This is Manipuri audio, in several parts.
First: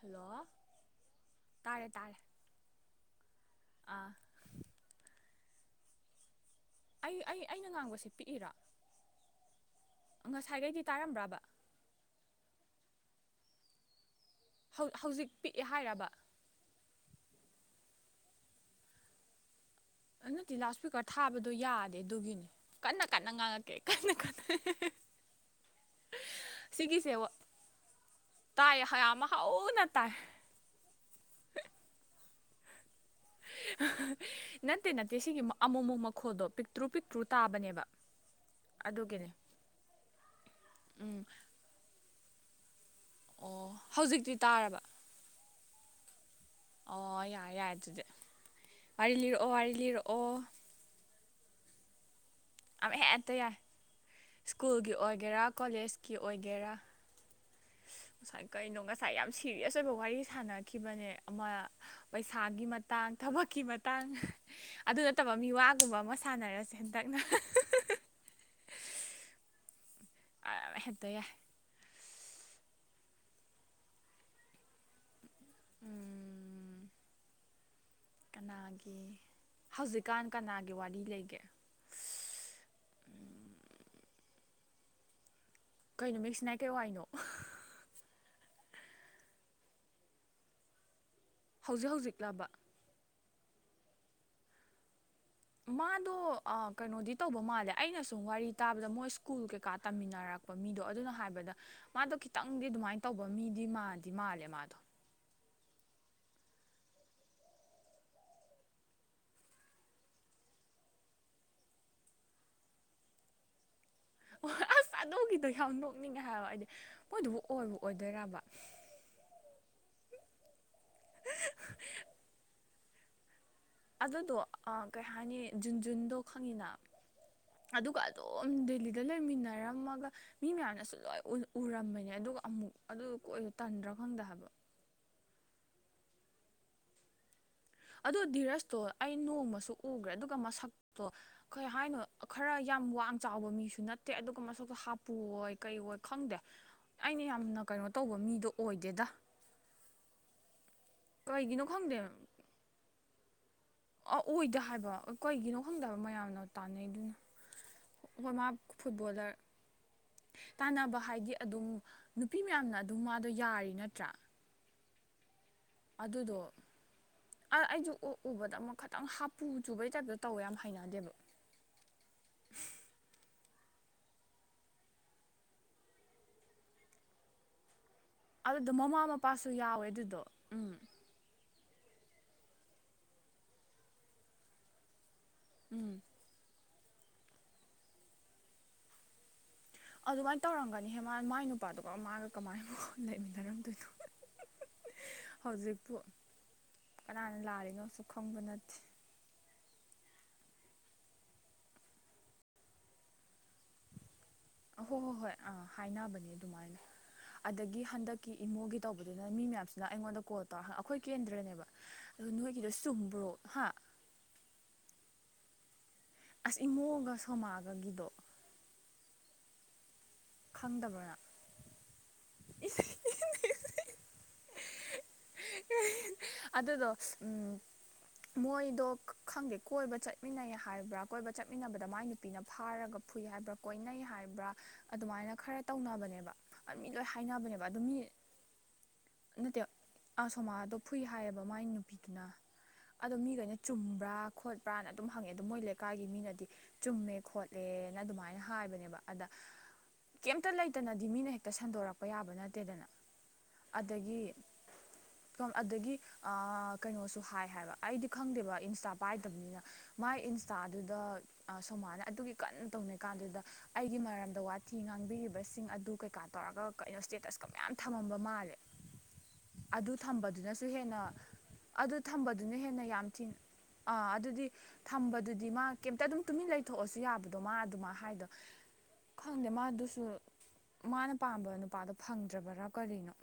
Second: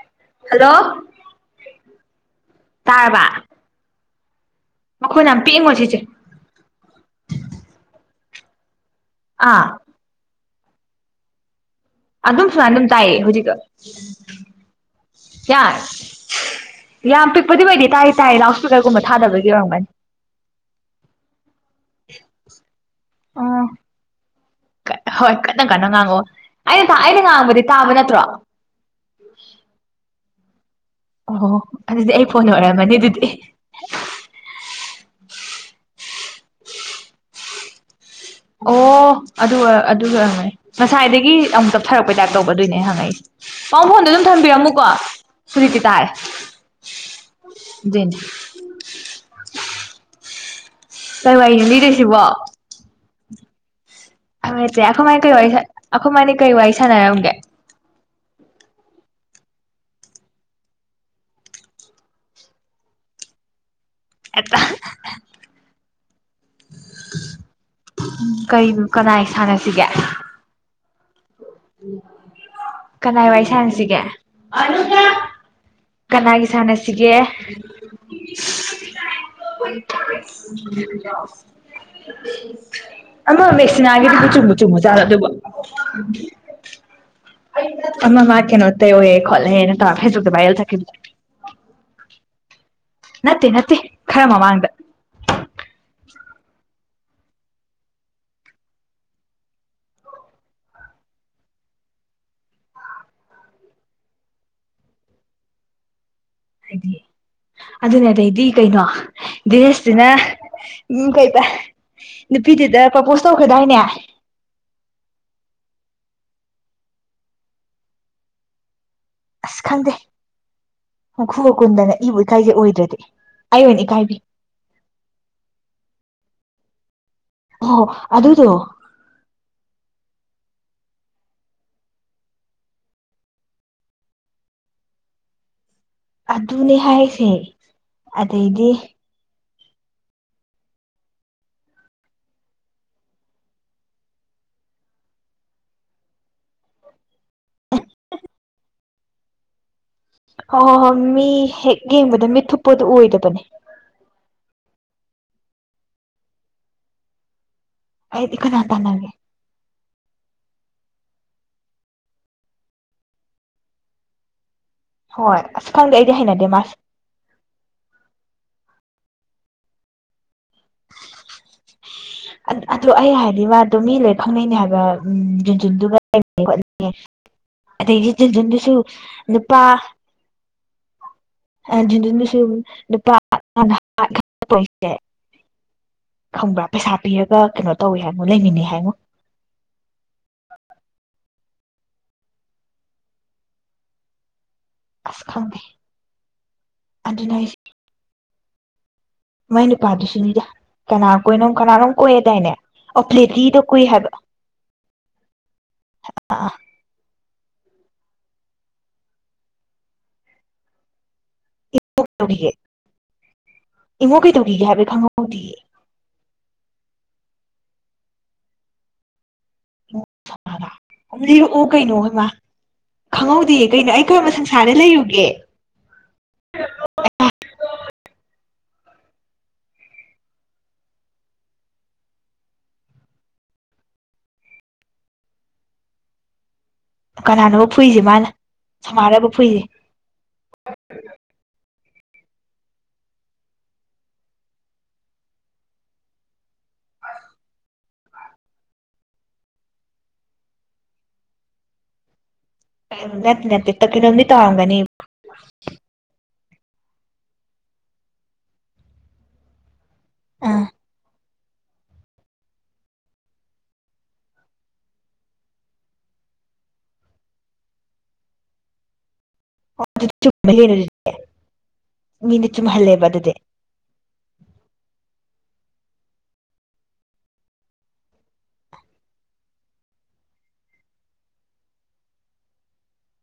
ꯍꯜꯂꯣ ꯍꯜꯂꯣ ꯇꯥꯔꯦ ꯇꯥꯔꯦ ꯑꯥ ꯃꯈꯣꯟꯅ ꯌꯥꯝ ꯄꯤꯛꯏꯉꯣ ꯁꯤꯁꯦ ꯏꯔꯥ ꯑꯥ ꯉꯁꯥꯏꯈꯩꯗꯤ ꯇꯥꯔꯝꯕ꯭ꯔꯕ ꯑꯗꯨꯝ ꯁꯨꯃꯥꯏꯅ ꯑꯗꯨꯝ ꯇꯥꯏꯌꯦ ꯍꯧꯖꯤꯛꯀ ꯍꯧꯖꯤꯛ ꯄꯤꯛꯑꯦ ꯍꯥꯏꯔꯕ ꯄꯨꯗꯤꯕꯨꯗꯤ ꯇꯥꯏ ꯇꯥꯏ ꯂꯥꯎꯠ ꯁ꯭ꯄꯤꯀꯔꯒꯨꯝ ꯊꯥꯗꯕꯒꯤ ꯑꯣꯏꯝꯒꯅꯤ ꯅꯠꯇꯗꯤ ꯂꯥꯎꯠ ꯏꯁꯄꯤꯀꯔ ꯊꯥꯕꯗꯣ ꯌꯥꯗꯦ ꯑꯗꯨꯒꯤꯅꯤ ꯀꯟꯅ ꯀꯟꯅ ꯑꯣ ꯉꯥꯡꯉꯛꯀꯦ ꯀꯟꯅ ꯀꯟꯅ ꯍꯣꯏ ꯀꯟꯅ ꯀꯟꯅ ꯉꯥꯡꯉꯑꯣ ꯑꯩꯅ ꯊ ꯁꯤꯒꯤꯁꯦ ꯑꯩꯅ ꯉꯥꯡꯕꯗꯤ ꯇꯥꯕ ꯅꯠꯇ꯭ꯔꯣ꯫ ꯇꯥꯏ ꯌꯥꯝ [inaudible] [unintelligible] [inaudible] ꯑꯣ ꯑꯗꯨꯗꯤ ꯑꯩ ꯐꯣꯟ ꯑꯣꯏꯔꯝꯃꯅꯤ ꯑꯗꯨꯗꯤ꯫ ꯅꯠꯇꯦ ꯅꯠꯇꯦꯁꯤꯒꯤ ꯃ꯫ ꯑꯃꯨ ꯑꯃꯨꯛ ꯃꯈꯣꯜꯗꯣ ꯄꯤꯛꯇ꯭ꯔꯨ ꯄꯤꯛꯇ꯭ꯔꯨ ꯇꯥꯕꯅꯦꯕ ꯑꯣ ꯑꯗꯨꯒꯤꯅꯦ ꯑꯗꯨ ꯑꯗꯨꯉ ꯑꯣꯏꯔꯝꯒꯅꯤ ꯎꯝ ꯉꯁꯥꯏꯗꯒꯤ ꯑꯃꯨꯛ ꯇꯞꯊꯔꯛꯄꯩ ꯇꯥꯏꯞ ꯇꯧꯒꯗꯣꯏꯅꯦ ꯍꯪꯉꯛꯏ ꯑꯣ ꯄꯥꯎ ꯐꯣꯟꯗꯨ ꯑꯗꯨꯝ ꯍꯧꯖꯤꯛꯇꯤ ꯇꯥꯔꯕ ꯊꯝꯕꯤꯔꯝꯃꯨꯀꯣ ꯍꯨꯖꯤꯛꯇꯤ ꯇꯥꯔꯦ ꯑꯣ ꯌꯥꯔ‌ꯦ ꯌꯥꯔ‌ꯦ ꯑꯗꯨꯗꯤ ꯑꯗꯨꯏꯅꯦ ꯋꯥꯔꯤ ꯂꯤꯔꯛꯑꯣ ꯋꯥꯔꯤ ꯂꯤꯔꯛꯑꯣ ꯀꯩ ꯋꯥꯔꯤꯅ‌ꯣ ꯂꯤꯗ‌ꯣꯏꯁꯤꯕꯣ ꯑꯃ ꯍꯦꯛꯇ ꯌꯥꯏ ꯍꯦ ꯁ꯭ꯀꯨꯜꯒꯤ ꯑꯩꯈꯣꯏ ꯃꯥꯅ ꯀꯩ ꯑꯣꯏꯒꯦꯔꯥ ꯋꯥꯔꯤ ꯑꯩꯈꯣꯏ ꯀꯣꯂꯦꯖꯀꯤ ꯃꯥꯅ ꯀꯩ ꯋꯥꯔꯤ ꯑꯣꯏꯒꯦꯔꯥ ꯁꯥꯟꯅꯔꯝꯒꯦ ꯉꯁꯥꯏ ꯀꯩꯅꯣ ꯉꯁꯥꯏ ꯌꯥꯝ ꯁꯤꯔꯤꯌꯁ ꯑꯣꯏꯕ ꯋꯥꯔꯤ ꯁꯥꯟꯅꯈꯤꯕꯅꯦ ꯑꯃ ꯄꯩꯁꯥꯒꯤ ꯃꯇꯥꯡ ꯊꯕꯛꯀꯤ ꯃꯠ ꯇꯥꯡ ꯍꯦꯛꯇ ꯑꯗꯨ ꯅꯠꯇꯕ ꯃꯤ ꯋꯥꯒꯨꯝꯕ ꯑꯃ ꯁꯥꯟꯅꯔꯁꯦ ꯍ‌ꯦꯛꯇ ꯎꯡ ꯀꯩꯅꯣ ꯀꯅꯥꯏ ꯁꯥꯟꯅꯁ ꯁꯤꯒꯦ ꯑꯃ ꯍꯦꯛꯇ ꯌꯥꯏ ꯀꯅꯥꯏ ꯋꯥꯔꯤ ꯁꯥꯟꯅꯁꯤꯒꯦ ꯀꯅꯥꯒꯤ ꯎꯝ ꯁꯅꯁꯤꯒꯦ ꯀꯅꯥꯒꯤ ꯍꯧꯖꯤꯛꯀꯥꯟ ꯀꯅꯥꯒꯤ ꯋꯥꯔꯤ ꯂꯩꯒꯦ ꯑꯃ ꯃꯦꯁꯅꯒꯤꯗꯨꯕꯨ ꯆꯨꯝꯕ ꯆꯨꯝꯃ ꯖꯥꯠꯂ‌ꯣ ꯑꯗꯨꯕ‌ꯣ ꯀꯩꯅꯣ ꯃ‌ꯦꯛꯁꯤꯅ ꯀꯩ ꯋꯥꯔꯤꯅꯣ ꯑꯃꯥ ꯃꯥ ꯀꯩꯅꯣ ꯇꯧꯋꯦ ꯈꯣꯠꯂꯦꯅ ꯇꯧꯔ ꯐꯦꯁꯕꯨꯛꯇ ꯚꯥꯏꯔꯜ ꯆꯠꯈꯤꯕꯗꯣ ꯍꯧꯖꯤꯛ ꯍꯧꯖꯤꯛꯂꯕ ꯅꯠꯇꯦ ꯅꯠꯇꯦ ꯈꯔꯃ ꯃꯃꯥꯡꯗ ꯃꯥꯗꯣ ꯑ ꯀꯩꯅꯣꯗꯤ ꯇꯧꯕ ꯃꯥꯜꯂꯦ ꯑꯩꯅ ꯁꯨꯝ ꯋꯥꯔꯤ ꯇꯥꯕꯗ ꯃꯣꯏ ꯁ꯭ꯀꯨꯜ ꯀꯩꯀꯥ ꯇꯝꯃꯤꯟꯅꯔꯛꯄ ꯃꯤꯗꯣ ꯑꯗꯨꯅ ꯍꯥꯏꯕꯗ ꯃꯥꯗꯣ ꯈꯤꯇꯪꯗꯤ ꯑꯗꯨꯃꯥꯏꯅ ꯇꯧꯕ ꯃꯤꯗꯤ ꯃꯥꯗꯤ ꯃꯥꯜꯂꯦ ꯃꯥꯗꯣ ꯍꯥꯏꯗꯤ ꯑꯗꯨꯅꯦ ꯑꯗꯩꯗꯤ ꯀꯩꯅꯣ ꯗ꯭ꯔꯦꯁꯇꯨꯅ ꯀꯩ ꯅꯨꯄꯤꯗꯨꯗ ꯄ꯭ꯔꯄꯣꯁ ꯇꯧꯈ꯭ꯔꯗꯥꯏꯅꯦ ꯑꯣ ꯑꯁ ꯑꯗꯨꯥꯗꯣꯒꯤꯗꯣ ꯌꯥꯝ ꯅꯣꯛꯅꯤꯡꯉꯦ ꯍꯥꯏ ꯍꯥꯏꯗꯤ ꯃꯣꯏꯗꯨꯕꯨ ꯑꯣꯏꯕꯨ ꯑꯣꯏꯗ‌ꯣꯏꯔꯥꯕ ꯑꯁ ꯈꯪꯗꯦ ꯍꯣ ꯈꯨꯒ ꯀꯨꯟꯗꯅ ꯏꯕꯨ ꯏꯀꯥꯏꯖꯩ ꯑꯣꯏꯗ꯭ꯔꯗꯤ ꯑꯩ ꯑꯣꯏꯅ ꯏꯀꯥꯏꯕꯤ ꯑꯗꯨꯗꯣ ꯀꯩ ꯍꯥꯏꯅꯤ ꯖꯨꯟꯖꯨꯟꯗꯣ ꯈꯪꯉꯤꯅ ꯑꯣ ꯑꯗꯨꯒ ꯑꯗꯨꯗꯣ ꯑꯗꯨꯝ ꯗꯦꯜꯂꯤꯗ ꯂꯩꯃꯤꯟꯅꯔꯝꯃꯒ ꯃꯤ ꯃꯌꯥꯝꯅ ꯁꯨ ꯂꯣꯏ ꯎꯔꯝꯕꯅꯦ ꯑꯗꯨꯒ ꯑꯃꯨꯛ ꯑꯗꯨ ꯀꯣꯏꯔꯤꯗꯣ ꯇꯟꯗ꯭ꯔꯥ ꯈꯪꯗ‌ꯦ ꯍꯥꯏꯕ ꯑꯗꯨꯅꯦ ꯍꯥꯏꯁꯦ ꯑꯣ ꯙꯤꯔꯖꯇꯣ ꯑꯩ ꯅꯣꯡꯃ ꯇꯨ ꯎꯒꯔ‌ꯦ ꯑꯗꯨꯒ ꯃꯁꯛꯇꯣ ꯀꯩ ꯍꯥꯏꯅꯣ ꯈꯔ ꯌꯥꯝ ꯋꯥꯡ ꯆꯥꯎꯕ ꯃꯤꯁꯨ ꯅꯠꯇꯦ ꯑꯗꯨꯒ ꯃꯁꯛꯇꯣ ꯍꯥꯞꯄꯨꯣꯏ ꯀꯩꯑꯣꯏ ꯈꯪꯗꯦ ꯑꯩꯅ ꯌꯥꯝꯅ ꯀꯩꯅꯣ ꯇꯧꯕ ꯃꯤꯗꯣ ꯑꯣꯏꯗꯦꯗ ꯍꯣꯏ ꯍꯣꯏ ꯍꯣꯏ ꯃꯤ ꯀꯩꯒꯤꯅꯣ ꯍꯦꯛ ꯌꯦꯡꯕꯗ ꯃꯤꯠ ꯊꯨꯞꯄꯗꯨꯣ ꯑꯣꯏꯗꯕꯅꯦ ꯑ ꯑꯣꯏꯗ ꯍꯥꯏꯕ ꯀꯩꯒꯤꯅꯣ ꯈꯪꯗ‌ꯦ ꯍꯥꯏꯕ ꯃꯌꯥꯝꯅ ꯇꯥꯟꯅꯩꯗꯨꯅ ꯑꯩꯗꯤ ꯍꯣꯏꯃꯥ ꯀꯅꯥ ꯇꯥꯟꯅꯒꯦ ꯐꯨꯠꯕꯣꯂꯔ ꯇꯥꯟꯅꯕ ꯍꯥꯏꯗꯤ ꯑꯗꯨꯝ ꯅꯨꯄꯤ ꯃꯌꯥꯝꯅ ꯑꯗꯨꯝ ꯃꯥꯗꯣ ꯌꯥꯔꯤ ꯅꯠꯇ꯭ꯔꯥ ꯍꯣꯏ ꯑꯁ ꯈꯪꯗꯦ ꯑꯩꯗꯤ ꯑꯗꯨꯗꯣ ꯍꯩꯅꯗꯦ ꯃꯥꯁꯦ ꯑ ꯑꯩꯗ ꯎꯕꯗ ꯑꯃꯨꯛ ꯈꯇꯪ ꯍꯥꯞ ꯄꯨꯖꯕꯩ ꯇ ꯑꯗꯨ ꯑꯩ ꯍꯥꯏꯅꯤ ꯃꯥ ꯑꯗꯨꯣ ꯃꯤ ꯂꯣꯏ ꯈꯪꯅꯩꯅꯦ ꯍꯥꯏꯕ ꯎ ꯖꯨꯟꯖꯨꯟꯗꯨꯒ ꯂꯩ ꯑꯗꯩ ꯑꯗꯨꯗꯣ ꯖꯨꯟꯖꯨꯟꯗꯨꯁꯨ ꯃꯃꯥ ꯃꯄꯥꯁꯨ ꯅꯨꯄꯥ ꯌꯥꯎꯋꯦ ꯑꯗꯨꯗꯣ ꯎꯝ ꯖꯨꯟꯖꯨꯟꯗꯨꯁꯨ ꯅꯨꯄꯥ [unintelligible] ꯎꯝ [inaudible] ꯈꯪꯕ꯭ꯔꯥ ꯄꯩꯁꯥ ꯄꯤꯔꯒ ꯀꯩꯅꯣ ꯇꯧꯋꯤ ꯍꯥꯏꯃꯣ ꯂꯩꯃꯤꯟꯅꯩ ꯍꯥꯏꯃꯣ ꯑꯗꯨꯃꯥꯏꯅ ꯇꯧꯔꯝꯒꯅꯤ ꯍꯦ ꯃꯥ ꯃꯥꯏ ꯅꯨꯄꯥꯗꯨꯒ ꯃꯥꯒ ꯀꯃꯥꯏꯅ ꯂꯩꯃꯤꯟꯅꯔꯝꯗꯣꯏꯅꯣ ꯑꯁ ꯈꯪꯗꯦ ꯍꯧꯖꯤꯛꯄꯨ ꯑꯗꯨꯅ ꯀꯅꯥꯅ ꯑꯩꯁꯦ ꯂꯥꯜꯂꯤꯅꯣ ꯈꯪꯕ ꯅꯠꯇꯦ ꯃꯥꯏ ꯅꯨꯄꯥꯗꯨꯁꯨꯅꯤꯗ ꯀꯅꯥ ꯀꯣꯏꯅꯣꯝ ꯀꯅꯥꯅꯣꯝ ꯀꯣꯏꯌꯦꯗꯥꯏꯅꯦ ꯑꯣ ꯄ꯭ꯂꯦꯇꯤꯗ ꯀꯣꯏ ꯍꯥꯏꯕ ꯍꯣꯏ ꯍꯣꯏ ꯍꯣꯏ ꯑꯥ ꯍꯥꯏꯅꯕꯅꯦ ꯑꯥ ꯑꯥ ꯑꯗꯨꯃꯥꯏꯅ ꯑꯗꯒꯤ ꯍꯟꯗꯛꯀꯤ ꯏꯃꯣꯒꯤ ꯇꯧꯕꯗꯨꯅ ꯃꯤ ꯃꯌꯥꯝꯁꯤꯅ ꯑꯩꯉꯣꯟꯗ ꯀꯣꯜ ꯇꯧꯔ ꯑꯩꯈꯣꯏ ꯀꯦꯟꯗ꯭ꯔꯅꯦꯕ ꯏꯃꯣ ꯑꯗꯣ ꯀꯩꯗꯧꯔꯤꯒꯦ ꯅꯣꯏꯒꯤꯗꯣ ꯆꯨꯝꯕ꯭ꯔꯣ ꯍꯥ ꯏꯃꯣ ꯀꯩꯗꯧꯒꯤꯒꯦꯕ ꯈꯪꯉ ꯃꯗꯤ ꯑꯁ ꯏꯃꯣꯒ ꯁꯣꯃꯥꯒꯒꯤꯗꯣ ꯈꯪꯗꯕ꯭ꯔꯅ ꯍ ꯂꯤꯔꯛꯑꯣ ꯀꯩꯅꯣ ꯍꯥꯏꯃ ꯈꯪꯍꯧꯗꯦ ꯀꯩꯅꯣ ꯑꯩꯀꯔꯝꯕ ꯁꯪꯁꯥꯔꯗ ꯂꯩꯔꯨꯒꯦ ꯑꯗꯨꯗꯣ ꯎꯝ ꯃꯣꯏꯗꯣ ꯈꯪꯗꯦ ꯀꯣꯏꯕ ꯆꯠꯃꯤꯟꯅꯩ ꯍꯥꯏꯕ꯭ꯔꯥ ꯀꯣꯏꯕ ꯆꯠꯃꯤꯟꯅꯕꯗ ꯃꯥꯏ ꯅꯨꯄꯤꯅ ꯐꯥꯔꯒ ꯐꯨꯏ ꯍꯥꯏꯕ꯭ꯔꯥ ꯀꯣꯏꯅꯩ ꯍꯥꯏꯕ꯭ꯔꯥ ꯑꯗꯨꯃꯥꯏꯅ ꯈꯔ ꯇꯧꯅꯕꯅꯦꯕ ꯑ ꯃꯤ ꯂꯣꯏ ꯍꯥꯏꯅꯕꯅꯦꯕ ꯀꯅꯥꯅꯣꯕ ꯑꯗꯨ ꯃꯤ ꯐꯨꯏꯁꯦ ꯃꯥꯅ ꯁꯃꯥꯔꯕ ꯅꯠꯇꯦ ꯐꯨꯏꯁꯦ ꯑꯁꯣꯃꯥꯗꯣ ꯐꯨꯏ ꯍꯥꯏꯌꯦꯕ ꯃꯥꯏ ꯅꯨ ꯄꯤꯒꯅ ꯑꯗꯣ ꯃꯤꯈꯩꯅ ꯆꯨꯝꯕ꯭ꯔꯥ ꯈꯣꯠꯄ꯭ꯔꯥꯅ ꯑꯗꯨꯝ ꯍꯪꯉꯦ ꯑꯗꯣ ꯃꯣꯏ ꯂꯩꯀꯥꯏꯒꯤ ꯃꯤꯅꯗꯤ ꯆꯨꯝꯃꯦ ꯈꯣꯠꯂꯦꯅ ꯑꯗꯨꯃꯥꯏꯅ ꯍꯥꯏꯕꯅꯦꯕ ꯑꯗ ꯀꯩꯝꯇ ꯂꯩꯇꯅꯗꯤ ꯃꯤꯅ ꯍꯦꯛꯇ ꯁꯟꯗꯣꯔꯛꯄ ꯌꯥꯕ ꯅꯠꯇꯦ ꯇꯦꯗꯅ ꯅꯠꯇꯦ ꯅꯠꯇꯦ ꯀꯩꯅꯣꯝꯗꯤ ꯑꯗꯒꯤ ꯇꯧꯔꯝꯒꯅꯤ ꯁꯣ ꯑꯗꯒꯤ ꯀꯩꯅꯣꯁꯨ ꯍꯥꯏ ꯍꯥꯏꯕ ꯑꯩꯗꯤ ꯈꯪꯗꯦꯕ ꯏꯟꯁꯇꯥ ꯄꯥꯏꯗꯕꯅꯤꯅ ꯃꯥꯥꯏ ꯏꯟꯁꯇꯥꯗꯨꯗ ꯁꯣꯃꯥꯅ ꯑꯗꯨꯒꯤ ꯀꯟꯅ ꯇꯧꯅꯩ ꯀꯥꯟꯗꯨꯗ ꯑꯩꯒꯤ ꯃꯔꯝꯗ ꯋꯥ ꯊꯤ ꯉꯥꯡꯕꯤꯔꯤꯕꯁꯤꯡ ꯑꯗꯨ ꯀꯩꯀꯥ ꯇꯧꯔꯒ ꯀꯩꯅꯣ ꯁ꯭ꯇꯦꯇꯁꯀ ꯃꯌꯥꯝ ꯊꯝꯃꯝꯕ ꯃꯥꯜꯂꯦ ꯑꯗꯨ ꯆꯨꯝꯕ ꯊꯝꯕꯗꯨꯅꯁꯨ ꯍꯦꯟꯅ ꯑꯗꯨ ꯃꯤꯅ ꯊꯝꯕꯗꯨꯅ ꯍꯦꯟꯅ ꯆꯨꯝꯍꯜꯂꯦꯕ ꯌꯥꯝ ꯑꯗꯨꯗꯤ ꯊꯤꯅ ꯑꯥ ꯑꯗꯨꯗꯤ ꯊꯝꯕꯗꯨꯗꯤ ꯃꯥ ꯀꯩꯝꯇ ꯑꯗꯨꯝ ꯇꯨꯃꯤꯟ ꯂꯩꯊꯣꯛꯑꯁꯨ ꯌꯥꯕꯗꯣ ꯃꯥ ꯑꯗꯨꯃ ꯍꯥꯏꯗꯣ ꯈꯪꯗꯦ ꯃꯥꯗꯨꯁꯨ ꯃꯥꯅ ꯄꯥꯝꯕ ꯅꯨꯄꯥꯗꯣ ꯐꯪꯗ꯭ꯔꯕꯔꯥ ꯀꯔꯤꯅꯣ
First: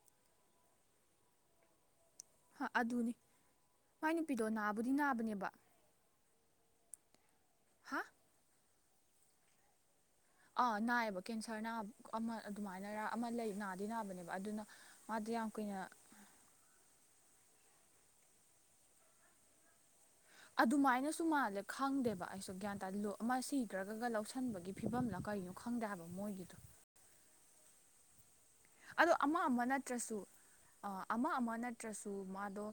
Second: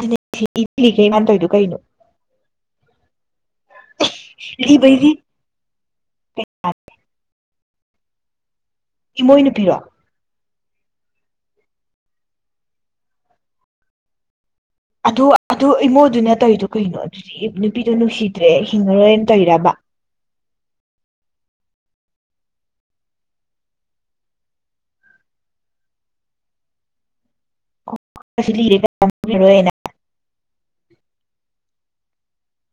ꯑꯗꯨ ꯊ ꯊꯤꯈ ꯃꯥꯅ ꯇꯧꯏꯗꯣ ꯀꯩꯅꯣ ꯑ ꯑꯗꯨꯅꯤ ꯃꯥꯏ ꯅꯨꯄꯤꯗꯣ ꯅꯥꯕꯨꯗꯤ ꯂꯤꯕꯩꯗꯤ ꯅꯥꯕꯅꯦꯕ ꯍꯥ ꯏꯃꯣꯏꯅꯨꯄꯤꯔꯣ ꯑꯥ ꯅꯥꯏꯌꯦꯕ ꯀꯦꯟꯁꯔ ꯅꯥꯕ ꯑꯃ ꯑꯗꯨꯃꯥꯏꯅꯔ ꯑꯃ ꯂꯩ ꯅꯥꯗꯤ ꯅꯥꯕꯅꯦꯕ ꯑꯗꯨꯅ ꯑꯗꯨ ꯃꯥꯗꯤ ꯌꯥꯝ ꯑꯗꯨ ꯀꯨꯏꯅ ꯏꯃꯣꯗꯨꯅ ꯇꯧꯔꯤꯗꯣ ꯀꯩꯅꯣ ꯗꯤ ꯅꯨꯄꯤꯗꯣ ꯅꯨꯡꯁꯤꯗ꯭ꯔꯦ ꯍꯤꯡꯉꯔꯣꯏꯅ ꯇꯧꯏꯔꯕ ꯑꯗꯨꯃꯥꯏꯅꯁꯨ ꯃꯥꯜꯂꯦ ꯈꯪꯗꯦꯕ ꯑꯩꯁꯨ ꯒ꯭ꯌꯥꯟ ꯇꯥꯂꯨ ꯑꯃ ꯁꯤꯈ꯭ꯔꯒꯒ ꯂꯧꯁꯤꯟꯕꯒꯤ ꯐꯤꯕꯝꯂ ꯀꯩꯅꯣ ꯈꯪꯗꯦ ꯍꯥꯏꯕ ꯃꯣꯏꯒꯤꯗꯣ ꯑꯁꯤ ꯂꯤꯔꯦ ꯑꯗꯣ ꯑꯃ ꯑꯃ ꯅꯠꯇ꯭ꯔꯁꯨ ꯑꯃ ꯑꯃ ꯅꯠꯇ꯭ꯔꯁꯨ ꯃꯥꯗꯣ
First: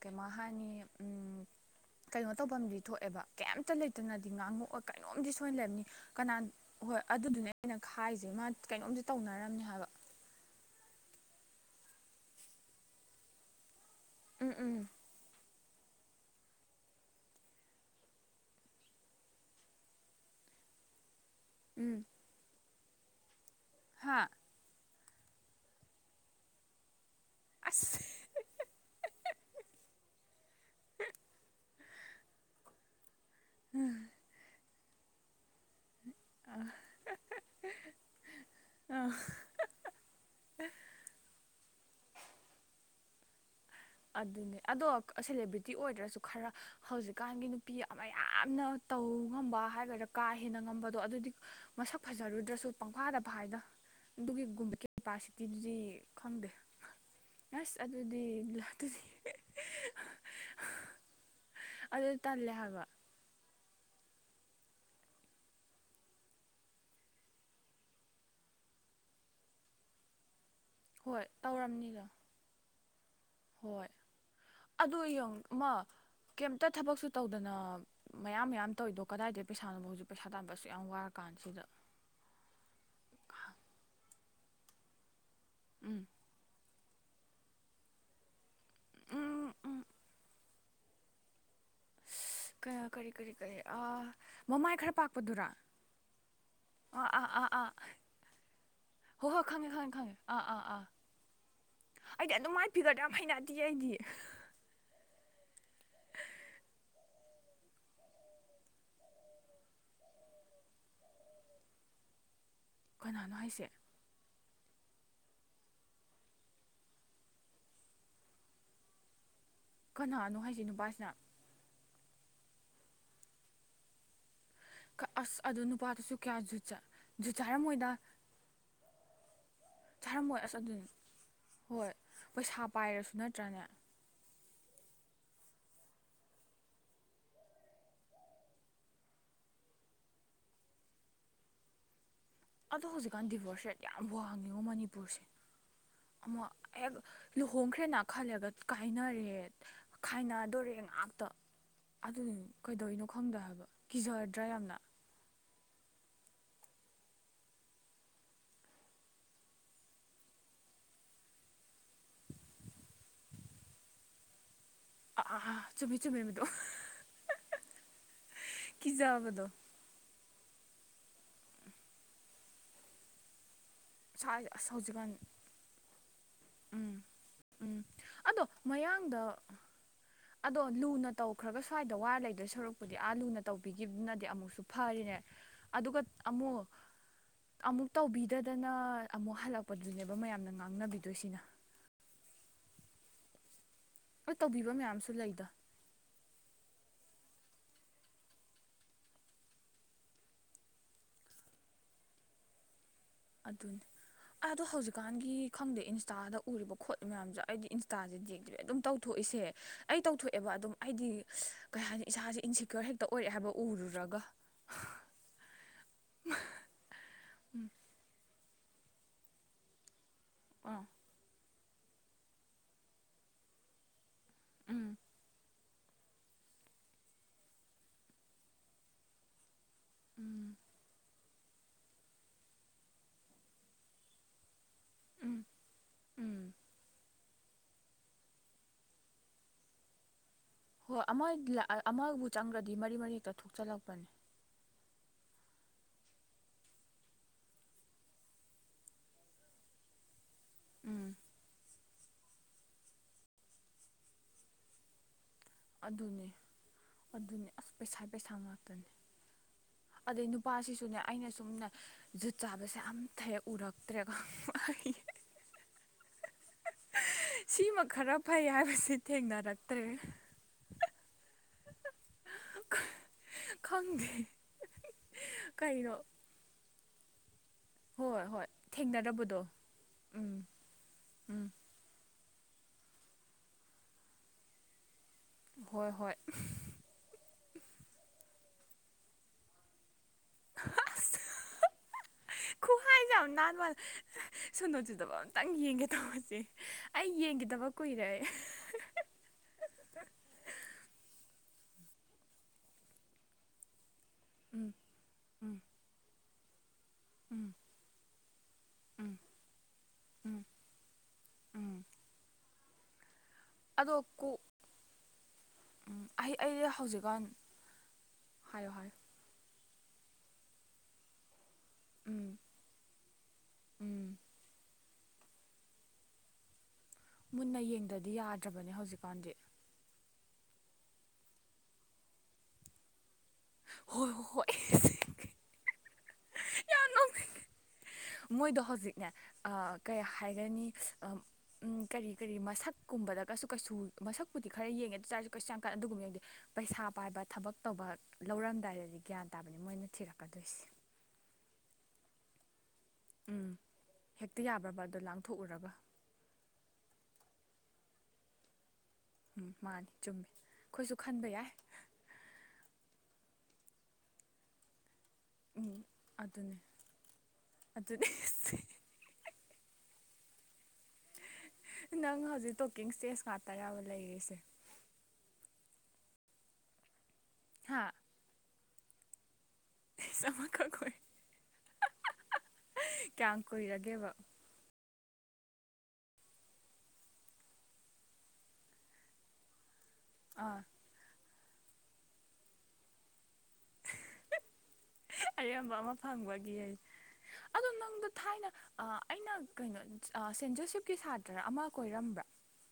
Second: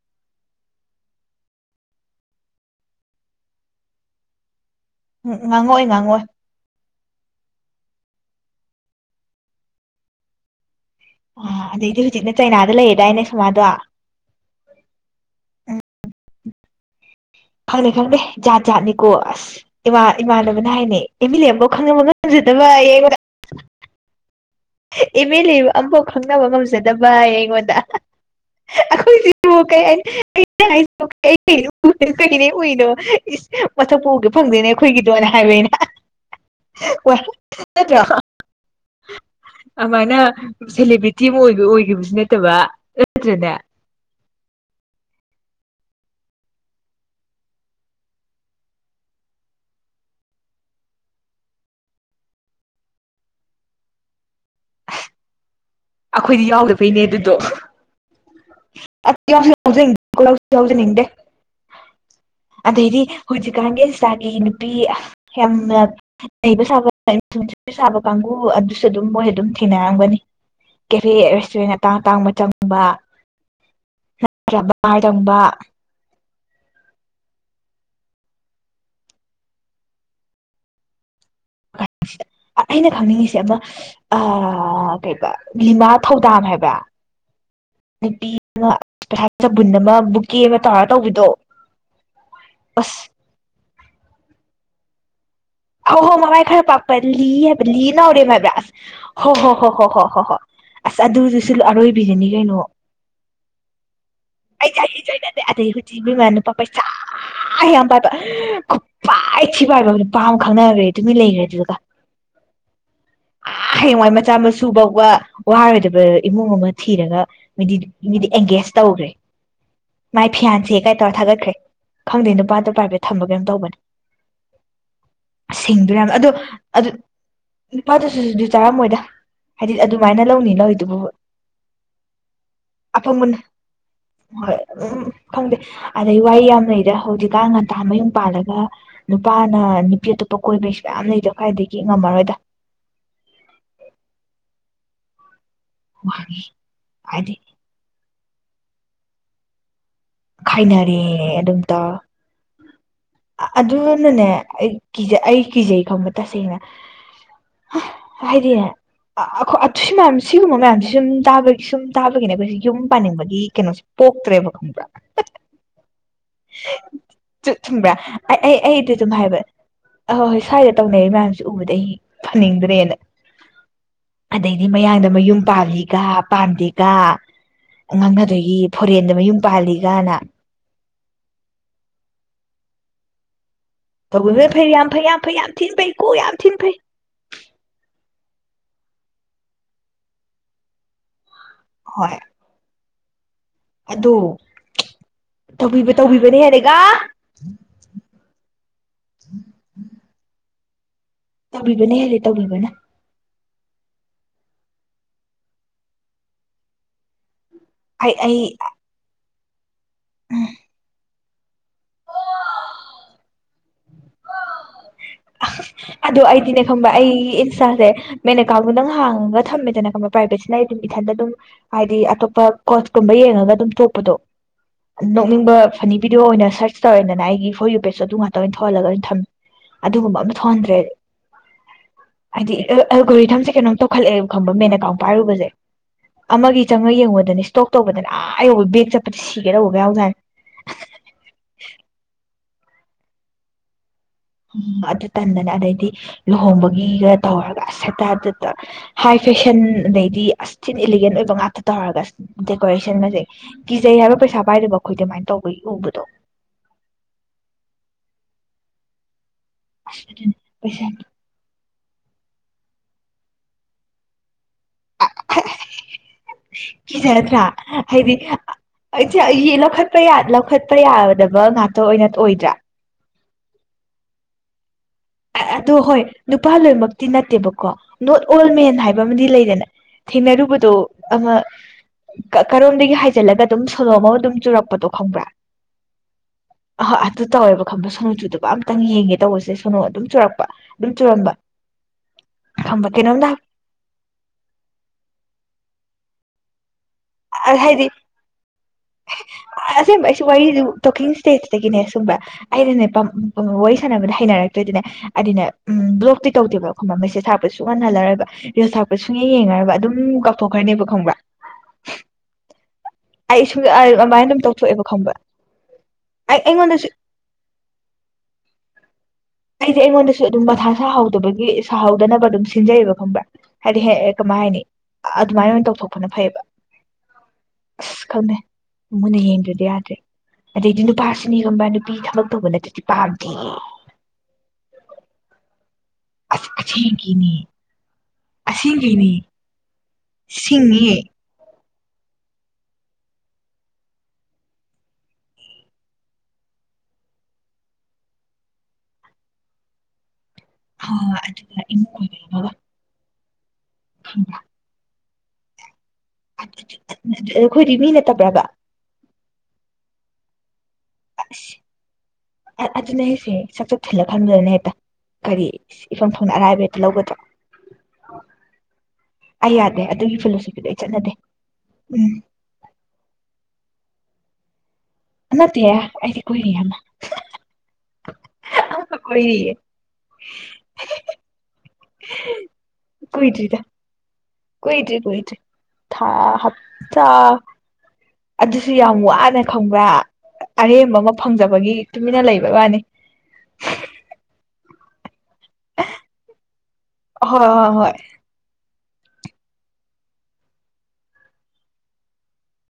ꯀꯩꯃ ꯍꯥꯏꯅꯤ ꯀꯩꯅꯣ ꯇꯧꯐꯝꯗꯤ ꯊꯣꯛꯑꯦꯕ ꯀꯩꯝꯇ ꯂꯩꯇꯅꯗꯤ ꯉꯥꯡꯉꯛꯑ ꯀꯩꯅꯣꯝꯗꯤ ꯁꯣꯏ ꯂꯩꯝꯅꯤ ꯉꯥꯡꯉꯛꯑꯣꯏ ꯉꯥꯡꯉꯛꯑꯣꯏ ꯀꯅꯥ ꯍꯣꯏ ꯑꯗꯨꯗꯨꯅꯦ ꯑꯩꯅ ꯈꯥꯏꯁꯦ ꯃꯥ ꯀꯩꯅꯣꯝꯗꯤ ꯇꯧꯅꯔꯝꯅꯤ ꯍꯥꯏꯕ ꯑ ꯑꯗꯩꯗꯤ ꯍꯧꯖꯤꯛꯅ ꯆꯩꯅꯥꯗ ꯂꯩꯌꯦꯗꯥꯏꯅꯦ ꯁꯣꯃꯥꯗꯣ ꯎꯝ ꯎꯝ [unintelligible] ꯈꯪꯗꯦ ꯈꯪꯗꯦ ꯖꯥꯠ ꯖꯥꯠꯅꯤꯀꯣ ꯑꯁ ꯏꯃꯥ ꯏꯃꯥꯟꯅꯕꯅ ꯍꯥꯏꯅꯦ ꯏꯃꯤꯂꯦ ꯑ ꯑꯃꯕꯧ ꯈꯪꯅꯕ ꯎꯝ ꯉꯥꯡꯖ ꯑꯗꯨ ꯌꯦꯉ [unintelligible] ꯍꯥ ꯏꯃꯦꯂꯤ ꯑꯃꯐꯥꯎ ꯈꯪꯅꯕ ꯉꯝꯖꯗꯕ ꯚꯏ ꯑꯩꯉꯣꯟꯗ ꯑꯁ ꯑꯩꯈꯣꯏ ꯇ ꯀꯩ ꯍꯥꯏ [unintelligible] [unintelligible] [inaudible] ꯀꯩꯅꯦ ꯎꯨꯏꯗꯣ ꯏꯁ ꯃꯊꯛ ꯄꯨꯒꯦ ꯐꯪꯗꯦꯅꯦ ꯑꯩꯈꯣꯏꯒꯤꯗꯣꯅꯦ ꯍꯥꯏꯕꯅꯤ ꯅ [unintelligible] ꯠꯇ꯭ꯔꯣ [unintelligible] ꯑ ꯑꯃꯅ ꯁꯂꯤꯦꯕ꯭ꯔꯤꯇꯤ ꯃ [unintelligible] ꯑꯣꯏꯈꯤꯕꯁꯨ ꯅꯠꯇꯕ ꯅꯠꯇ꯭ꯔꯅꯦ ꯑꯗꯨꯅꯦ ꯑꯗꯣ ꯁꯦꯂꯦꯕ꯭ꯔꯤꯇꯤ ꯑꯣꯏꯗ꯭ꯔꯁꯨ ꯈꯔ ꯍꯧꯖꯤꯛꯀꯥꯟꯒꯤ ꯅꯨꯄꯤ ꯑꯃꯌꯥꯝꯅ ꯇꯧ ꯉꯝꯕ ꯍꯥꯏꯒꯗ꯭ꯔꯥ ꯀꯥ ꯍꯦꯟꯅ ꯉꯝꯕꯗꯣ ꯑꯗꯨꯗꯤ ꯃꯁꯛ ꯐꯖꯔꯨꯗ꯭ꯔꯁꯨ ꯄꯪꯐꯥꯗꯟ ꯐꯥꯗꯅ ꯑꯗꯨꯒꯤꯒꯨꯝꯕ ꯀꯦꯄꯥꯁꯤꯇꯤꯗꯨ ꯗꯤ ꯈꯪꯗꯦ ꯑꯩꯈꯣꯏꯗꯤ ꯌꯥꯎꯗꯕꯩꯅꯦ ꯑꯁ ꯑꯗꯨꯗꯤ ꯑ ꯌꯥꯖꯅꯤꯡꯦ ꯌꯥꯎꯖꯅꯤꯡꯗꯦ ꯑꯗꯨ ꯇꯜꯂꯦ ꯍꯥꯏꯕ ꯑꯗꯗꯤ ꯍꯧꯖꯤꯛ ꯑꯁ [unintelligible] ꯏꯆꯥꯒꯤ ꯅꯨꯄꯤ ꯌꯥꯝꯅ ꯅꯩꯕ ꯁꯥꯕꯅꯨꯡꯕ ꯁꯥꯕ ꯀꯥꯡꯕꯨ ꯑꯗꯨꯁꯨ ꯑꯗꯨꯝ ꯃꯣꯏ ꯑꯗꯨꯝ ꯊꯦꯡꯅꯔꯝꯒꯅꯤ ꯀꯦꯐꯦ ꯍꯣꯏ ꯔꯦꯁꯇꯨꯔꯦꯟ ꯑꯇꯥꯡ ꯇꯧꯔꯝꯅꯤꯗ ꯑꯇꯥꯡꯕ ꯆꯪ ꯕꯥ ꯍꯣꯏ ꯑꯗꯨ ꯌꯦꯡ ꯑꯃ ꯀꯩꯝꯇ ꯊꯕꯛꯁꯨ ꯇꯧꯗꯅ ꯃꯌꯥꯝ ꯃꯌꯥꯝ ꯇꯧꯋꯤꯗꯣ ꯀꯗꯥꯏꯗ ꯄꯩꯁꯥꯅꯣꯕ ꯍꯧꯖꯤꯛ ꯄꯩꯁꯥ ꯇꯥꯟꯕꯁꯨ ꯌꯥꯝ ꯋꯥꯔ꯭ꯔꯦ [unintelligible] ꯑꯩꯅ ꯈꯪꯅꯤꯡꯉꯤꯁꯦ ꯑꯃ ꯑ ꯀꯩꯕ ꯂꯤꯃꯥ ꯎꯝ ꯊꯧꯗꯥꯝ ꯍꯥꯏꯕ ꯄꯤ ꯎꯝ ꯍꯞ ꯕꯨꯟ ꯎꯝ ꯑꯃ ꯕꯨꯛꯀꯤ ꯃ [unintelligible] ꯇꯔ ꯇꯧꯕꯤꯗꯣ [unintelligible] ꯀ ꯑꯁ ꯀꯔꯤ ꯀꯔꯤ ꯀꯔꯤ [unintelligible] ꯃꯃꯥꯏ ꯈꯔ ꯄꯥꯛꯄꯗꯨꯔꯥ ꯍ ꯍꯣꯏ ꯃꯃꯥꯏ ꯈꯔ ꯄꯥꯛꯄ ꯑꯥ ꯑꯥ ꯂꯤ ꯑꯥ ꯍꯥꯏꯕ ꯑꯥ ꯂꯤ ꯅꯥꯎꯔꯦꯝ ꯍꯥꯏꯕ꯭ꯔꯥ ꯑꯁ ꯍꯣ ꯍꯣ ꯈꯪꯉꯦ ꯍꯣꯏ ꯍꯣꯏ ꯈꯪꯉꯦ ꯍꯣꯏ ꯈꯪꯉꯦ ꯍꯣꯏ ꯍꯣꯏ ꯑꯥ ꯑꯥ ꯑꯥ ꯑꯁ ꯑꯗꯨꯗꯨꯁꯨ ꯑꯔꯣꯏꯕꯤꯒꯅꯤ ꯑꯩꯗꯤ ꯀꯩꯅꯣ ꯑꯗꯨꯃꯥꯏ ꯐꯤꯒꯔꯗꯣ ꯌꯥꯝ ꯍꯩꯅꯗꯤꯌꯦ ꯑꯩꯗꯤ ꯑꯩ ꯆꯥꯏ ꯆꯣꯏꯅꯗꯦ ꯑꯗꯩ ꯍꯧꯖꯤꯛ ꯃꯤꯃꯥꯅꯄꯥ ꯄꯩꯁꯥ [unintelligible] ꯑ ꯌꯥꯝ ꯄꯥꯏꯕ ꯈꯨꯄꯥꯏꯊꯤ ꯄꯥꯏꯕ ꯄꯥꯝ ꯈꯪꯅꯈ꯭ꯔꯦ ꯗꯨꯃꯤꯟ ꯂꯩꯈ꯭ꯔꯦ ꯑꯗꯨꯗꯨꯒ ꯀꯅꯥꯅꯣ [unintelligible] ꯑ ꯍꯥꯏꯁꯦ ꯍꯌꯦꯋꯥꯏ ꯃꯆꯥ ꯃꯁꯨ ꯁꯨꯐꯥꯎ ꯋꯥ ꯋꯥꯔꯣꯏꯗꯕ ꯏꯃꯨꯡ ꯑꯃ ꯊꯤꯔꯒ ꯃꯤꯗꯤ ꯃꯤꯗꯤ ꯑꯦꯡꯒꯦꯖ ꯇꯧꯈꯒꯔꯦ [unintelligible] ꯃꯥꯏ ꯀꯅꯥꯅꯣ ꯍꯥꯏꯁꯦ ꯐꯤꯌꯥꯟꯁꯦ ꯀꯥꯏ ꯅꯨꯄꯥꯁꯤꯅ ꯇꯧꯔ ꯊꯥꯒꯠꯈ꯭ꯔꯦ ꯈꯪꯗꯦ ꯅꯨꯄꯥꯗ ꯄ꯭ꯔꯥꯏꯚꯦꯠ ꯊꯝꯕ ꯀꯩꯝ ꯇꯧꯕꯅꯦ ꯑꯁ ꯑꯗꯨ ꯁꯤꯡꯗꯣꯔ ꯅꯨꯄꯥꯗꯨꯁꯨ ꯑꯗꯣ ꯀꯌꯥ ꯖꯨꯠ ꯑꯗꯨ ꯖꯨꯠ ꯆꯥꯔꯝꯃꯣꯏꯗ ꯅꯨꯄꯥꯗꯨꯁꯨ ꯑꯗꯨ ꯆꯥꯔꯝꯃꯣꯏꯗ ꯍꯥꯏꯗꯤ ꯑꯗꯨꯃꯥꯏꯅ ꯆꯥꯔꯝꯃꯣꯏ ꯂꯧꯅꯤ ꯑꯁ ꯑꯗꯨꯅꯤ ꯂꯧꯔꯤꯗꯨꯕꯨ ꯍꯣꯏ ꯄꯩꯁꯥ ꯄꯥꯏꯔꯁꯨ ꯑꯐꯪꯕ ꯅꯠꯇ꯭ꯔꯥꯅꯦ ꯍꯣꯏ ꯎꯝ ꯈꯪꯗꯦ ꯑꯗꯩ ꯋꯥ ꯌꯥꯝ ꯂꯩꯔꯦ ꯍꯧꯖꯤꯛꯀ ꯉꯟꯇꯥ ꯃꯌꯨꯝ ꯄꯥꯜꯂꯒ ꯅꯨꯄꯥꯅ ꯅꯨꯄꯤ ꯑꯇꯣꯞꯄ ꯀꯣꯏꯕꯩꯁꯨ ꯃꯌꯥꯝ ꯂꯩꯗꯣ ꯀꯥꯏꯗꯒꯤ ꯉꯝꯃꯔꯣꯏꯗ ꯑꯗꯣ ꯄꯨꯁꯟ ꯋꯥꯅꯤ ꯍꯥꯏꯗꯤ [unintelligible] ꯂꯍꯣꯡꯈ꯭ꯔꯦꯅꯥ ꯈꯜꯂꯒ ꯀꯥꯏꯅꯔꯦ ꯈꯥꯏꯅꯗꯣꯔꯦ ꯈꯥꯏꯅꯔꯦ ꯉꯥꯛꯇ ꯑꯗꯨꯝ ꯇꯧꯔ ꯑꯗꯨꯅꯤ ꯀꯩꯗꯧꯔꯤꯅꯣ ꯈꯪꯗ ꯍꯥꯏꯕ ꯑꯗꯨꯅꯅꯦ ꯀꯤꯖꯗ꯭ꯔꯥ ꯑꯩ ꯌꯥꯝꯅ ꯀꯤꯖꯩ ꯑꯩ ꯀꯤꯖꯩ ꯈꯪꯕ꯭ꯔꯥ ꯇꯁꯦꯡꯅ ꯍꯥꯏꯗꯤꯃꯌꯥꯝ ꯁꯤꯒꯨꯝꯕ ꯃꯌꯥꯝꯁꯤꯦ ꯁꯨꯝꯥꯕꯒꯤ ꯁꯨꯝ ꯇꯥꯕꯒꯤꯅꯦ ꯑꯩꯈꯣꯏꯁꯦ ꯌꯨꯝ ꯄꯥꯅꯤꯡꯕꯒꯤ ꯀꯩꯅꯣꯁꯦ ꯄꯣꯛꯇ꯭ꯔꯦꯕ ꯈꯪꯕ꯭ꯔꯥ ꯑꯥ ꯆꯨꯝꯃꯤ ꯆꯨꯝꯃꯤꯕꯗꯣ ꯆ ꯊꯨꯡꯕ꯭ꯔꯥ ꯑꯩ ꯑꯩ ꯑꯩꯗꯤ ꯑꯗꯨꯝ ꯍꯥꯏꯕ ꯀꯤꯖꯕꯗꯣ ꯑꯣꯏ ꯍꯣꯏ ꯁ꯭ꯋꯥꯏꯗ ꯇꯧꯅꯔꯤꯕ ꯃꯌꯥꯝꯁꯦ ꯎꯕꯗ ꯑꯩ ꯐꯅꯤꯡꯗ꯭ꯔꯦꯅ ꯁ꯭ꯋꯥꯏ ꯑꯗꯩꯗꯤ ꯑꯁ ꯃꯌꯥꯡꯗ ꯍꯧꯖꯤꯛꯀꯥꯟ ꯃꯌꯨꯝ ꯄꯥꯜꯂꯤꯒ ꯄꯥꯟꯝꯗꯤꯀ ꯎꯝ ꯎꯝ ꯑꯗꯣ ꯑꯉꯥꯡꯅꯗꯣꯏꯒꯤ ꯐꯣꯔꯦꯟꯗ ꯃꯌꯥꯡꯗ ꯃꯌꯨꯝ ꯄꯥꯍꯜꯂꯤ ꯑꯂ [unintelligible] ꯑꯗꯣ ꯂꯨꯅ ꯇꯧꯈ꯭ꯔꯒ ꯁ꯭ꯋꯥꯏꯗ ꯋꯥꯔ ꯂꯩꯗꯣꯏ ꯁꯣꯔꯨꯄꯨꯗꯤ ꯑꯥ ꯂꯨꯅ ꯇꯧꯕꯤꯈꯤꯕꯅꯗꯤ ꯇꯧꯕꯤꯕ ꯑꯃꯨꯛꯁꯨ ꯐꯩ ꯌꯥꯝ ꯐꯩ ꯌꯥꯝ ꯐꯔꯤꯅꯦ ꯐꯩ ꯌꯥꯝ ꯊꯤꯅ ꯑꯗꯨꯒ ꯐꯩꯀꯣ ꯌꯥꯝ ꯊꯤꯅ ꯑꯃꯨꯛ ꯐꯩ ꯑꯃꯨꯛ ꯇꯧꯕꯤꯗꯗꯅ ꯑꯃꯨꯛ ꯍꯜꯂꯛꯄꯗꯨꯅꯦꯕ ꯃꯌꯥꯝꯅ ꯉꯥꯡꯅꯕꯤꯗ ꯑꯗꯨꯏꯁꯤꯅ ꯍꯣꯏ ꯑ ꯍꯣꯏ ꯇꯧꯕꯤꯕ ꯃꯌꯥꯝꯁꯨ ꯂꯩꯗ ꯇꯧꯕꯤꯕꯅꯦ ꯍꯥꯏ ꯔꯥ [unintelligible] ꯇꯧꯕꯤꯕꯅ ꯍꯦꯜꯂꯦ ꯇꯧꯕꯤꯕꯅ ꯑꯗꯨꯅꯦ ꯑꯗꯣ ꯍꯧꯖꯤꯛꯀꯥꯟꯒꯤ ꯈꯪꯗꯦ ꯏꯟꯁꯇꯥꯗ ꯎꯔꯤꯕ ꯈꯣꯠꯂꯤ ꯃꯌꯥꯝꯖꯦ ꯑꯩꯗꯤ ꯑꯩ ꯏꯟꯁꯇꯥꯖꯦ ꯑꯩ ꯗꯤꯑꯦꯛꯇꯤꯕꯦꯠ ꯑꯗꯨꯝ ꯇꯧꯊꯣꯛꯏꯁꯦ ꯑꯩ ꯇꯧꯊꯣꯛꯑꯦꯕ ꯑꯗꯨꯝ ꯑꯩꯗꯤ ꯍꯁ ꯀꯩ ꯍꯥꯏꯅꯤ ꯏꯁꯥꯖꯦ ꯏꯟꯁꯤꯀ꯭ꯌꯣꯔ ꯍꯦꯛꯇ ꯑꯣꯏꯔꯛꯑꯦ ꯍꯥꯏꯕ ꯎꯔꯨꯔꯒ ꯍꯍ ꯑꯥ ꯍ ꯑꯗꯣ ꯑꯩꯗꯤꯅꯦ ꯈꯪꯕ ꯑꯩ ꯏꯟꯁꯥꯖꯦ ꯃꯦꯟ ꯑꯦ ꯀꯥꯎꯟ ꯑꯃꯒ ꯍꯥꯡꯉꯒ ꯊꯝꯃꯦꯗꯅ ꯈꯪꯕ꯭ꯔꯥ ꯄ꯭ꯔꯥꯏꯕꯦꯠꯁꯤꯅ ꯑꯩ ꯑꯗꯨꯝ ꯑꯥ ꯏꯊꯟꯗ ꯑꯗꯨꯝ ꯍꯥꯏꯗꯤ ꯑꯇꯣꯞꯄ ꯀꯣꯠꯁꯀꯨꯝꯕ ꯌꯦꯡꯉꯒ ꯑꯗꯨꯝ ꯊꯣꯛꯄꯗꯣ ꯎꯝ ꯅꯣꯛꯅꯤꯡꯕ ꯐꯅꯤ ꯚꯤꯗꯤꯑꯣ ꯑꯣꯏꯅ ꯁꯔꯁꯆ ꯇꯧꯔꯦꯗꯅ ꯑꯩꯒꯤ ꯐꯣꯔ ꯌꯨ ꯄꯦꯖ ꯑꯗꯨ ꯉꯥꯛꯇ ꯑꯣꯏꯅ ꯊꯣꯛꯍꯜꯂꯒ ꯑꯣꯏꯅ ꯊꯝꯃꯦ ꯑꯗꯨꯒꯨꯝꯕ ꯑꯝꯇ ꯎꯝ ꯊꯣꯛꯍꯟꯗ꯭ꯔꯦ ꯍꯥꯏꯗꯤ ꯑꯦꯜ ꯑꯦꯜꯒꯣꯔꯤꯊꯝꯁꯦ ꯀꯩꯅꯣꯝ ꯇꯧꯈꯠꯂꯛꯑꯦꯕ ꯈꯪꯕ꯭ꯔꯥ ꯃꯦꯟ ꯑꯦꯀꯥꯎꯟ ꯎꯝ ꯄꯥꯏꯔꯨꯕꯖꯦ ꯎꯝ ꯑꯃꯒꯤ ꯆꯪꯉ ꯌꯦꯡꯉꯨꯕꯗꯅꯦ ꯏꯁꯇꯣꯛ ꯇꯧꯕꯗꯅꯦ ꯑꯥ ꯌꯧꯕ ꯕꯦꯒ ꯆꯠꯄꯗ ꯁꯤꯒꯦ ꯇꯧꯕꯒ ꯌꯥꯎꯖꯥꯅꯦ ꯍꯣꯏ ꯑꯃꯒꯤ ꯂ ꯑ ꯑꯃꯕꯨ ꯆꯪꯒ꯭ꯔꯗꯤ ꯃꯔꯤ ꯃꯔꯤ ꯍꯦꯛꯇ ꯊꯣꯛꯆꯜꯂꯛꯄꯅꯤ ꯎꯝ ꯑꯗꯨ ꯇꯟꯗꯅ ꯑꯗꯩꯗꯤ ꯂꯨꯍꯣꯡꯕꯒꯤꯒ ꯇꯧꯔꯒ ꯑꯁ ꯍꯦꯇꯥ ꯍꯥꯏꯞꯇꯦꯇ ꯍꯥꯏ ꯐꯦꯁꯟ ꯑꯗꯩꯗꯤ ꯑꯁ ꯊꯤꯟ ꯎꯝ ꯏꯂꯤꯒꯦꯟ ꯑꯣꯏꯕ ꯉꯥꯛꯇ ꯇꯧꯔꯒ ꯑꯁ ꯗꯦꯀꯣꯔꯦꯁꯟꯒꯥꯖꯦ ꯀꯤꯖꯩ ꯍꯥꯏꯕ ꯄꯩꯁꯥ ꯄꯥꯏꯗꯕ ꯑꯩꯈꯣꯏꯗꯤ ꯑꯗꯨꯃꯥꯏꯅ ꯇꯧ ꯑꯗꯨꯅꯦ ꯑꯗꯨꯅꯦ ꯑꯁ ꯄꯩꯁꯥ ꯄꯩꯁꯥꯃꯇꯅꯤ ꯑꯁ ꯑꯗꯩ ꯑꯗꯨꯅꯤ ꯄꯩꯁꯥ ꯅꯨꯄꯥꯁꯤꯁꯨꯅꯦ ꯑꯩꯅ ꯁꯨꯝ ꯅ ꯖꯨꯠ ꯆꯥꯕꯁꯦ ꯑꯝꯇ ꯍꯦꯛ ꯎꯔꯛꯇ꯭ꯔꯦꯕ [unintelligible] ꯀꯤꯖꯔꯠꯇ꯭ꯔꯥ ꯍꯥꯏꯗꯤ ꯐꯩ ꯍꯥꯏꯕꯁꯤ ꯑꯩꯁꯦ [unintelligible] ꯊꯦꯡꯅꯔꯛꯇ꯭ꯔꯦ ꯂꯧꯈꯠꯄ ꯂꯧꯈꯠꯄ ꯌꯥꯗꯕ ꯉꯥꯛꯇ ꯑꯣꯏꯅ ꯑꯣꯏꯗ꯭ꯔꯥ ꯈꯪꯗꯦ ꯑꯗꯣ ꯀꯩꯅꯣ ꯍꯣꯏ ꯅꯨꯄꯥ ꯂꯣꯏꯃꯛ ꯇꯤꯟ ꯅꯠꯇꯦ ꯕꯧ ꯀꯣ ꯅꯣꯠ ꯍꯣꯏ ꯍꯣꯏ ꯑꯣꯜ ꯃꯦꯟ ꯍꯥꯏꯕ ꯑꯃꯗꯤ ꯊꯦꯡꯅꯔꯕꯗꯣ ꯂꯩꯗꯅ ꯎꯝ ꯊꯦꯡꯅꯔꯨꯕꯗꯣ ꯑꯃ꯫ ꯎꯝ ꯀ ꯀꯔꯣꯝꯗꯒꯤ ꯍꯥꯏꯖꯤꯜꯂꯒ ꯑꯗꯨꯝ ꯁꯣꯅꯣ ꯑꯃ ꯑꯗꯨꯝ ꯆꯨꯔꯛꯄꯗꯣ꯫ ꯈꯪꯕ꯭ꯔ ꯍꯣꯏ ꯍꯣꯏ ꯑꯍꯣ ꯑꯗꯨ ꯇꯧꯋꯦꯕ ꯈꯪꯕ ꯁꯣꯅꯣꯆꯨꯗ ꯅꯨꯄꯥ ꯑꯝꯇꯪ ꯌꯦꯡꯒꯦ ꯇꯧꯕꯁꯦ ꯁꯣꯅꯣ ꯑꯗꯨꯝ ꯆꯨꯔꯛꯄ ꯑꯗꯨꯝ ꯑꯁ ꯆꯨꯔꯝꯕ ꯈꯪꯕ ꯈꯨꯍꯥꯏꯖꯦ ꯌꯥꯝ ꯀꯩꯅꯣꯝꯇ ꯅꯥꯟꯕꯋꯥꯅꯤ ꯁꯣꯅꯣ ꯆꯨꯗꯕ ꯑꯝꯇꯪ ꯌꯦꯡꯒꯦ ꯇꯧꯕꯁꯦ ꯑꯩ ꯌꯦꯡꯒꯤꯗꯕ ꯍꯥꯏꯗꯤ ꯀꯨꯏꯔꯦ ꯑꯁꯦꯡꯕ ꯑꯩꯁꯨ ꯋꯥꯔꯤꯗꯨ ꯇꯣꯀꯤꯡ ꯁ꯭ꯇꯦꯖ ꯇꯒꯤꯅꯦ ꯕ꯭ꯔ ꯑꯩꯅꯅꯦ ꯄꯝ ꯋꯥꯔꯤ ꯁꯥꯟ ꯁꯥꯟꯅꯕꯗ ꯎꯝ ꯍꯩꯅꯔꯛꯇ꯭ꯔꯗꯤꯅꯦ ꯑꯩꯗꯤꯅꯦ ꯎꯝ ꯕ꯭ꯂꯣꯛꯇꯤ ꯇꯧꯗꯦꯕ ꯈꯪꯕ꯭ꯔ ꯃꯦꯁꯦꯖ ꯎꯝ ꯊꯥꯔꯛꯄꯁꯦ ꯁꯨꯡꯍꯟ ꯍꯜꯂꯔꯣꯏꯕ ꯔꯤꯜꯁ ꯊꯥꯔꯛꯄ ꯎꯝ ꯁꯨꯡꯌꯦꯡ ꯌꯦꯡꯉꯔꯣꯏꯕ ꯑꯗꯨꯝ ꯎꯝ ꯀꯥꯎꯞꯊꯣꯛꯈ꯭ꯔꯅꯦꯕ ꯈꯪꯕ꯭ꯔ꯫ ꯎꯝ ꯑꯩ꯫ ꯑ ꯑꯗꯣ ꯀꯣ ꯑꯃꯥꯏꯅ ꯑꯗꯨꯝ ꯇꯧꯊꯣꯛꯑꯦꯕ ꯈꯪꯕ꯭ꯔꯥ ꯑꯩ ꯑꯩꯉꯣꯟꯗꯁꯨ ꯍꯥꯏꯌꯣ ꯍꯥꯏꯌꯣ꯫ ꯑꯩꯁꯦ ꯑꯩꯉꯣꯟꯗꯁꯨ ꯑꯗꯨꯝ ꯃꯊꯥ ꯁꯥꯍꯧꯗꯕꯒꯤ ꯁꯥꯍꯧꯗꯅꯕ ꯎꯝ ꯑꯗꯨꯝ ꯁꯤꯟꯖꯩꯌꯦꯕ ꯈꯪꯕ꯭ꯔꯥ ꯍꯥꯏꯗꯤ ꯍ ꯑꯦ ꯎꯝ ꯀꯃꯥꯏ ꯍꯥꯏꯅꯤ ꯑꯥ ꯑꯗꯨꯃꯥꯏꯅ ꯑꯣꯏꯅ ꯇꯧꯊꯣꯛꯄꯅ ꯐꯩꯌꯦꯕ꯫ ꯃꯨꯟꯅ ꯑꯁ ꯌꯦꯡꯗꯗꯤ ꯈꯪꯗꯦ ꯌꯥꯗ꯭ꯔꯕꯅꯦ ꯃꯨꯟꯅ ꯍꯧꯖꯤꯛꯀꯥꯟꯗꯤ ꯌꯦꯡꯗ꯭ꯔꯗꯤ ꯌꯥꯗ꯭ꯔꯦ ꯑꯗꯩꯗꯤ ꯅꯨꯄꯥ [unintelligible] ꯅꯨꯄꯤ ꯊꯕꯛ ꯇꯧꯕ ꯅꯠꯇ꯭ꯔꯗꯤ ꯄꯥꯝ ꯗꯦ ꯏꯁ [unintelligible] ꯑꯁ ꯑꯁꯦꯡꯀꯤꯅꯦ ꯃꯣꯏꯗꯣ ꯍꯧꯖꯤꯛꯅꯦ ꯑꯥ ꯀꯩ ꯍꯥꯏꯔꯅꯤ ꯁꯤꯡꯉꯦ ꯑꯥ ꯀꯔꯤ ꯀꯔꯤ ꯃꯁꯛꯀꯨꯝꯕꯗꯒꯁꯨ ꯀꯩꯁꯨ ꯃꯁꯛꯄꯨꯗꯤ ꯈꯔ ꯌꯦꯡꯉꯦ ꯑꯗꯨ ꯑꯣꯏꯇꯥꯥꯔꯁꯨ ꯀꯩꯁꯨ ꯌꯥꯝ ꯀꯟ ꯑꯗꯨꯒꯨꯝꯕ ꯌꯦꯡꯗꯦ ꯄꯩꯁꯥ ꯄꯥꯏꯕ ꯊꯕꯛ ꯇꯧꯕ ꯂꯧꯔꯝꯗꯥꯏꯗꯗꯤ ꯒ꯭ꯌꯥꯟ ꯇꯥꯕꯅꯤ ꯃꯣꯏꯅ ꯊꯤꯔꯛꯀꯗꯣꯏꯁꯦ꯫ ꯍꫭ ꯍꯣ ꯍꫭꯏ ꯑꯗꯨꯅꯦ ꯑꯩꯅ [unintelligible] ꯎꯝ ꯍꯦꯛꯇ ꯌꯥꯕ꯭ꯔꯥꯕ ꯑꯗꯨꯂꯥꯡ ꯊꯣꯛꯎꯔꯒ ꯑꯩꯈꯣꯏꯗꯤ ꯃꯤ ꯅꯠꯇꯕ꯭ꯔꯥꯕ ꯎꯝ ꯃꯥꯅꯤ ꯆꯨꯝꯃꯤ ꯑꯩꯈꯣꯏꯁꯨ ꯈꯟꯕ ꯌꯥꯏ ꯑꯁ ꯑꯗꯨꯅꯦ ꯍꯥꯏꯁꯦ ꯆꯛ ꯆꯛ ꯊꯤꯜꯂꯒ ꯈꯟꯗꫭꯏꯅꯦ ꯍꯦꯛꯇ ꯀꯔꯤ ꯎꯝ ꯏꯁ ꯏꯐꯣꯡ ꯐꯣꯡꯅ ꯑꯗꯨꯅꯦ ꯑꯔꯥꯏꯕ ꯍꯦꯛꯇ ꯂꯧꯒꯗ꯭ꯔꯣ ꯑꯗꯨꯅꯦ ꯑꯩ ꯌꯥꯗꯦ ꯑꯗꯨꯒꯤ ꯐꯤꯂꯣꯁꯣꯐꯤꯗꯣ ꯑꯩ ꯆꯠꯅꯗꯦ ꯎꯝ ꯅꯪ ꯍꯧꯖꯤꯛ ꯇꯣꯛꯀꯤꯡ ꯏꯁꯇꯦꯖ ꯉꯥꯛꯇꯔꯥꯕ ꯂꯩꯔꯤꯁꯦ ꯅꯠꯇꯦꯍꯦ ꯑꯩꯗꯤ ꯀꯣꯏꯔꯤ ꯑꯃ ꯍꯥ ꯑꯃ ꯀꯣꯏꯔꯤꯌꯦ ꯏꯁ ꯑꯃꯈꯛ ꯀꫭꯏ ꯑꯑ ꯀꯌꯥꯝ ꯀꯨꯏꯗ꯭ꯔꯤꯗ ꯀꯨꯏꯔꯒꯦꯕ ꯀꯨꯏꯗ꯭ꯔꯤ ꯀꯨꯏꯗ꯭ꯔꯤ ꯊꯥ ꯍꯞꯇꯥ ꯑꯗꯨꯁꯨ ꯌꯥꯝ ꯋꯥꯅ ꯈꯪꯕ꯭ꯔꯥ ꯑꯥ ꯑꯔꯦꯝꯕꯃ ꯐꯪꯖꯕꯒꯤ ꯇꯨꯃꯤꯟꯅ ꯂꯩꯕ ꯋꯥꯅꯤ ꯑꯔꯦꯝꯕ ꯑꯃ ꯐꯪꯕꯒꯤ ꯑꯌꯦ ꯍꯣꯏ ꯍꯣꯏ ꯑꯗꫭ ꯍꯣꯏ ꯅꯪꯗ ꯊꯥꯏꯅ ꯑꯩꯅ ꯀꯩꯅꯣ ꯁꯦꯟ ꯖꯣꯁꯦꯞꯀꯤ ꯁꯥꯇ꯭ꯔ ꯑꯃ ꯀꯣꯏꯔꯝꯕ꯭ꯔꯥ